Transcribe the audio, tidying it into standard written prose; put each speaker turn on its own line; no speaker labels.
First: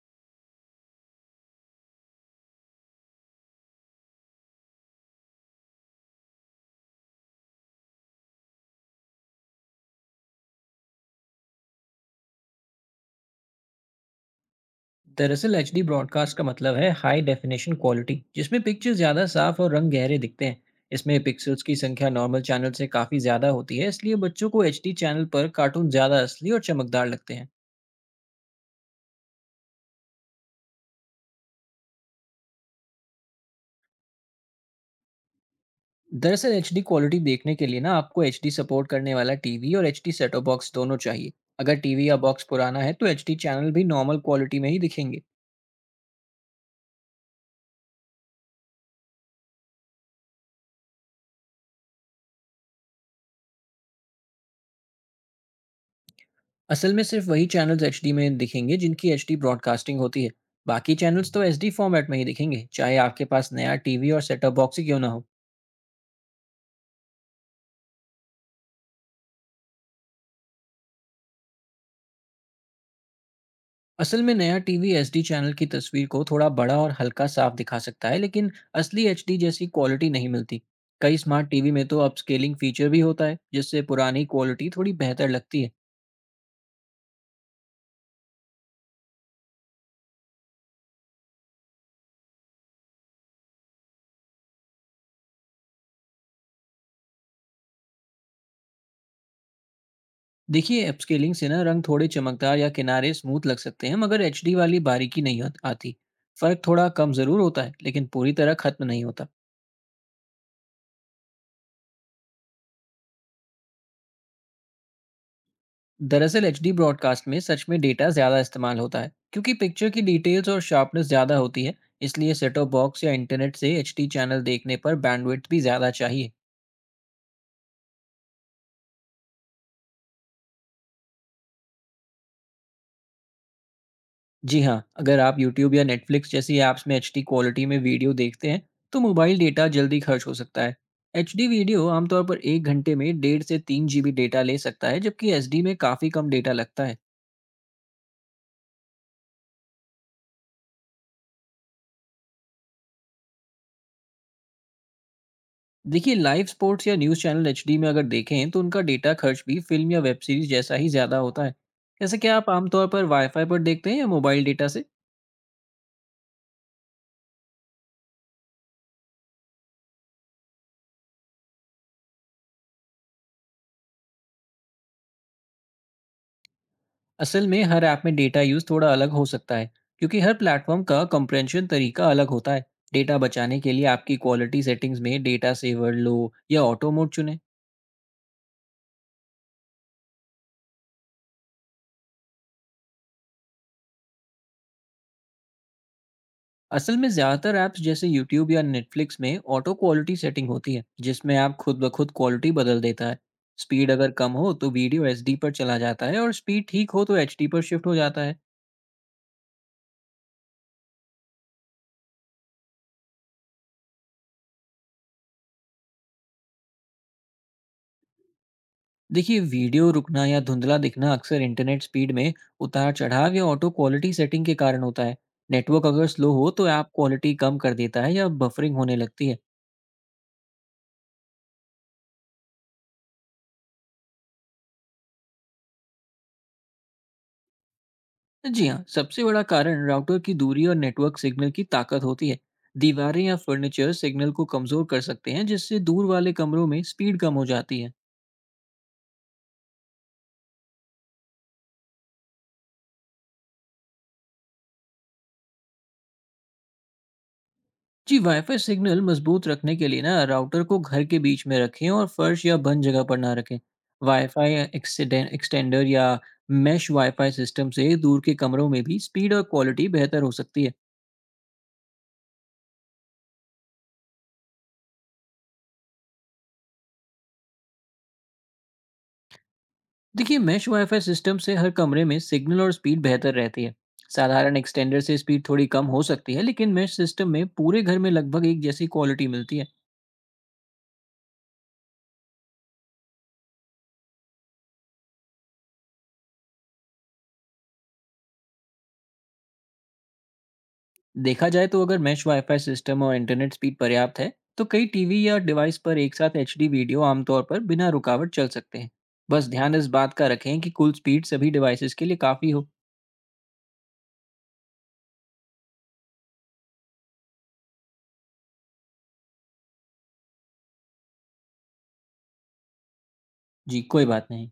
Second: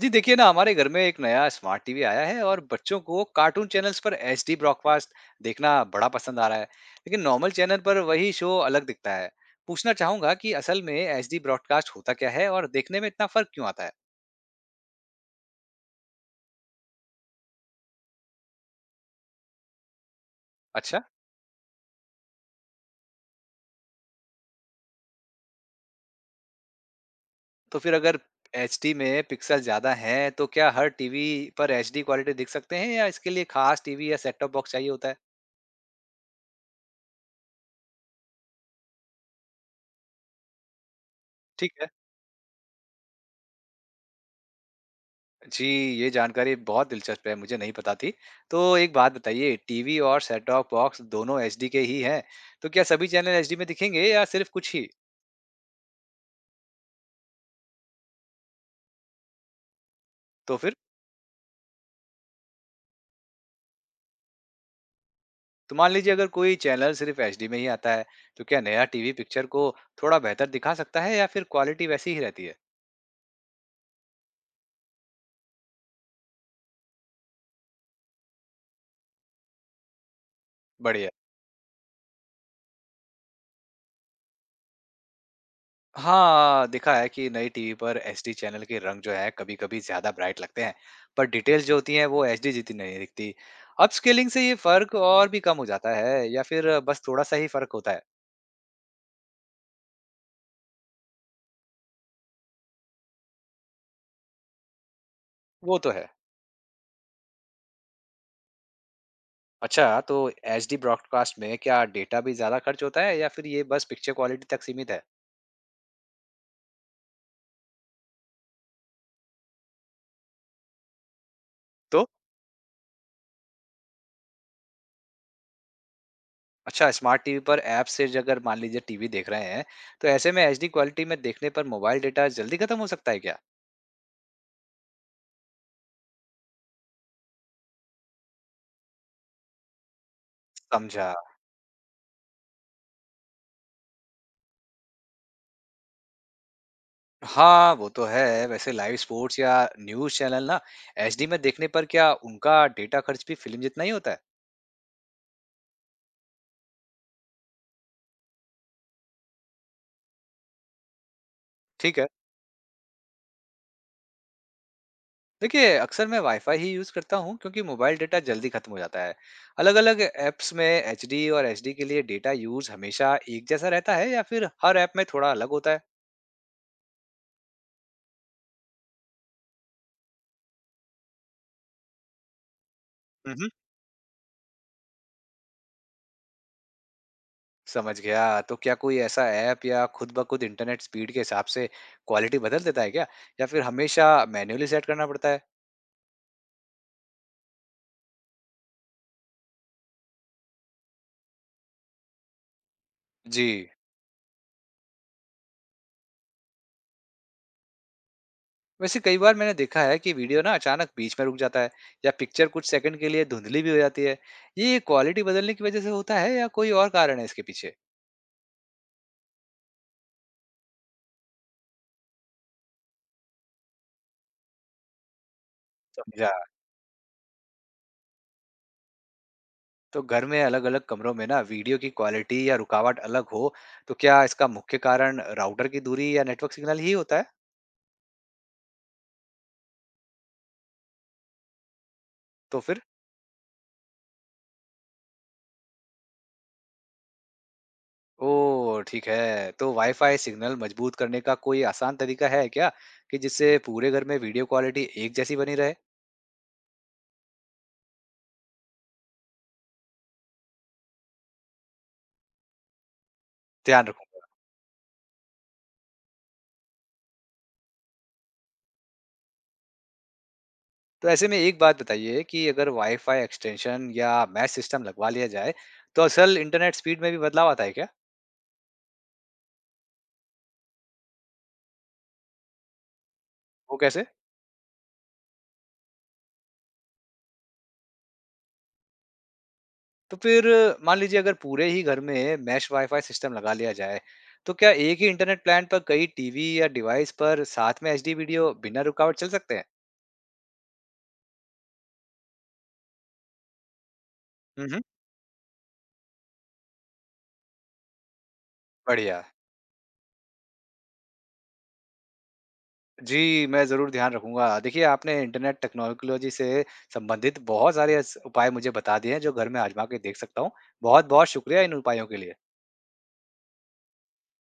जी देखिए ना हमारे घर में एक नया स्मार्ट टीवी आया है और बच्चों को कार्टून चैनल्स पर एचडी ब्रॉडकास्ट देखना बड़ा पसंद आ रहा है। लेकिन नॉर्मल चैनल पर वही शो अलग दिखता है। पूछना चाहूंगा कि असल में एचडी ब्रॉडकास्ट होता क्या है और देखने में इतना फर्क क्यों आता है।
दरअसल एच डी ब्रॉडकास्ट का मतलब है हाई डेफिनेशन क्वालिटी जिसमें पिक्चर ज़्यादा साफ और रंग गहरे दिखते हैं।
अच्छा।
इसमें पिक्सल्स की संख्या नॉर्मल चैनल से काफ़ी ज़्यादा होती है, इसलिए बच्चों को एच डी चैनल पर कार्टून ज़्यादा असली और चमकदार लगते हैं।
तो फिर अगर एचडी में पिक्सल ज्यादा हैं तो क्या हर टीवी पर एचडी क्वालिटी दिख सकते हैं या इसके लिए खास टीवी या सेट टॉप बॉक्स चाहिए होता है।
दरअसल एच डी क्वालिटी देखने के लिए ना आपको एच डी सपोर्ट करने वाला टीवी और एच सेटो बॉक्स दोनों चाहिए। अगर
ठीक है।
टीवी या बॉक्स पुराना है तो एच डी चैनल भी नॉर्मल क्वालिटी में ही दिखेंगे।
जी, ये जानकारी बहुत दिलचस्प है, मुझे नहीं पता थी। तो एक बात बताइए, टीवी और सेट टॉप बॉक्स दोनों एचडी के ही हैं, तो क्या सभी चैनल एचडी में दिखेंगे या सिर्फ कुछ ही?
असल में सिर्फ वही चैनल्स एचडी में दिखेंगे जिनकी एचडी ब्रॉडकास्टिंग होती है।
तो फिर
बाकी चैनल्स तो एसडी फॉर्मेट में ही दिखेंगे चाहे आपके पास नया टीवी और सेटअप बॉक्स ही क्यों ना हो।
तो मान लीजिए अगर कोई चैनल सिर्फ एचडी में ही आता है, तो क्या नया टीवी पिक्चर को थोड़ा बेहतर दिखा सकता है या फिर क्वालिटी वैसी ही रहती है?
असल में नया टीवी एसडी चैनल की तस्वीर को थोड़ा बड़ा और हल्का साफ दिखा सकता है, लेकिन असली एचडी जैसी क्वालिटी नहीं मिलती।
बढ़िया।
कई स्मार्ट टीवी में तो अपस्केलिंग फीचर भी होता है जिससे पुरानी क्वालिटी थोड़ी बेहतर लगती है।
हाँ, देखा है कि नई टीवी पर एचडी चैनल के रंग जो है कभी-कभी ज़्यादा ब्राइट लगते हैं, पर डिटेल्स जो होती हैं वो एचडी जितनी नहीं दिखती। अपस्केलिंग से ये फ़र्क और भी कम हो जाता है या फिर बस थोड़ा-सा ही फ़र्क होता है?
देखिए अपस्केलिंग से ना रंग थोड़े चमकदार या किनारे स्मूथ लग सकते हैं मगर एचडी वाली बारीकी नहीं
वो तो
आती।
है।
फर्क थोड़ा कम जरूर होता है लेकिन पूरी तरह खत्म नहीं होता।
अच्छा, तो एचडी ब्रॉडकास्ट में क्या डेटा भी ज़्यादा खर्च होता है या फिर ये बस पिक्चर क्वालिटी तक सीमित है?
दरअसल एच डी ब्रॉडकास्ट में सच में डेटा ज़्यादा इस्तेमाल होता है क्योंकि पिक्चर की डिटेल्स और शार्पनेस ज़्यादा होती है।
तो?
इसलिए सेटअप बॉक्स या इंटरनेट से एच डी चैनल देखने पर बैंडविड्थ भी ज़्यादा चाहिए।
अच्छा, स्मार्ट टीवी पर ऐप से ज अगर मान लीजिए टीवी देख रहे हैं, तो ऐसे में एचडी क्वालिटी में देखने पर मोबाइल डेटा जल्दी खत्म हो सकता है क्या?
जी हाँ, अगर आप यूट्यूब या नेटफ्लिक्स जैसी ऐप्स में एच डी क्वालिटी में वीडियो देखते हैं तो मोबाइल डेटा जल्दी खर्च हो सकता है।
समझा।
एच डी वीडियो आमतौर पर 1 घंटे में 1.5 से 3 GB डेटा ले सकता है, जबकि एस डी में काफ़ी कम डेटा लगता है।
हाँ, वो तो है। वैसे लाइव स्पोर्ट्स या न्यूज़ चैनल ना एचडी में देखने पर क्या उनका डेटा खर्च भी फ़िल्म जितना ही होता है?
देखिए लाइव स्पोर्ट्स या न्यूज़ चैनल एचडी में अगर देखें तो उनका डेटा खर्च भी फिल्म या वेब सीरीज जैसा ही ज़्यादा होता है।
ठीक है।
जैसे क्या आप आमतौर पर वाईफाई पर देखते हैं या मोबाइल डेटा से?
देखिए, अक्सर मैं वाईफ़ाई ही यूज़ करता हूँ क्योंकि मोबाइल डेटा जल्दी ख़त्म हो जाता है। अलग-अलग ऐप्स में एचडी और एचडी के लिए डेटा यूज़ हमेशा एक जैसा रहता है या फिर हर ऐप में थोड़ा अलग होता है?
असल में हर ऐप में डेटा यूज़ थोड़ा अलग हो सकता है क्योंकि हर प्लेटफॉर्म का कंप्रेंशन तरीका अलग होता है। डेटा
हुँ, हुँ।
बचाने के लिए आपकी क्वालिटी सेटिंग्स में डेटा सेवर लो या ऑटो मोड चुनें।
समझ गया। तो क्या कोई ऐसा ऐप या खुद ब खुद इंटरनेट स्पीड के हिसाब से क्वालिटी बदल देता है क्या? या फिर हमेशा मैन्युअली सेट करना पड़ता है?
असल में ज़्यादातर ऐप्स जैसे यूट्यूब या नेटफ्लिक्स में ऑटो क्वालिटी सेटिंग होती है जिसमें ऐप खुद ब खुद क्वालिटी बदल देता है।
जी।
स्पीड अगर कम हो तो वीडियो एचडी पर चला जाता है और स्पीड ठीक हो तो एचडी पर शिफ्ट हो जाता है।
वैसे कई बार मैंने देखा है कि वीडियो ना अचानक बीच में रुक जाता है या पिक्चर कुछ सेकंड के लिए धुंधली भी हो जाती है। ये क्वालिटी बदलने की वजह से होता है या कोई और कारण है इसके पीछे?
देखिए वीडियो रुकना या धुंधला दिखना अक्सर इंटरनेट स्पीड में उतार चढ़ाव या ऑटो क्वालिटी सेटिंग के कारण होता है। नेटवर्क अगर
समझा।
स्लो हो तो ऐप क्वालिटी कम कर देता है या बफरिंग होने लगती है।
तो घर में अलग अलग कमरों में ना वीडियो की क्वालिटी या रुकावट अलग हो तो क्या इसका मुख्य कारण राउटर की दूरी या नेटवर्क सिग्नल ही होता है?
जी हाँ, सबसे बड़ा कारण राउटर की दूरी और नेटवर्क सिग्नल की ताकत होती है।
तो फिर
दीवारें या फर्नीचर सिग्नल को कमजोर कर सकते हैं जिससे दूर वाले कमरों में स्पीड कम हो जाती है।
ओ ठीक है, तो वाईफाई सिग्नल मजबूत करने का कोई आसान तरीका है क्या कि जिससे पूरे घर में वीडियो क्वालिटी एक जैसी बनी रहे?
जी वाईफाई सिग्नल मजबूत रखने के लिए ना राउटर को घर के बीच में रखें और फर्श या बंद जगह पर ना रखें।
ध्यान रखूंगा।
वाईफाई एक्सटेंडर या मैश वाईफाई सिस्टम से दूर के कमरों में भी स्पीड और क्वालिटी बेहतर हो सकती है।
तो ऐसे में एक बात बताइए कि अगर वाईफाई एक्सटेंशन या मैश सिस्टम लगवा लिया जाए, तो असल इंटरनेट स्पीड में भी बदलाव आता है क्या?
देखिए मेश वाईफाई सिस्टम से हर कमरे में सिग्नल और स्पीड बेहतर रहती है।
वो कैसे?
साधारण एक्सटेंडर से स्पीड थोड़ी कम हो सकती है लेकिन मेश सिस्टम में पूरे घर में लगभग एक जैसी क्वालिटी मिलती है।
तो फिर मान लीजिए अगर पूरे ही घर में मैश वाईफाई सिस्टम लगा लिया जाए, तो क्या एक ही इंटरनेट प्लान पर कई टीवी या डिवाइस पर साथ में एचडी वीडियो बिना रुकावट चल सकते हैं?
देखा जाए तो अगर मेश वाईफाई सिस्टम और इंटरनेट स्पीड पर्याप्त है तो
हुँ, हुँ,
कई टीवी या डिवाइस पर एक साथ एच वीडियो आमतौर पर बिना रुकावट चल सकते हैं।
बढ़िया।
बस ध्यान इस बात का रखें कि कुल स्पीड सभी डिवाइसेस के लिए काफ़ी हो।
जी, मैं ज़रूर ध्यान रखूँगा। देखिए, आपने इंटरनेट टेक्नोलॉजी से संबंधित बहुत सारे ऐसे उपाय मुझे बता दिए हैं, जो घर में आज़मा के देख सकता हूँ। बहुत-बहुत शुक्रिया इन उपायों के लिए।
जी कोई बात नहीं।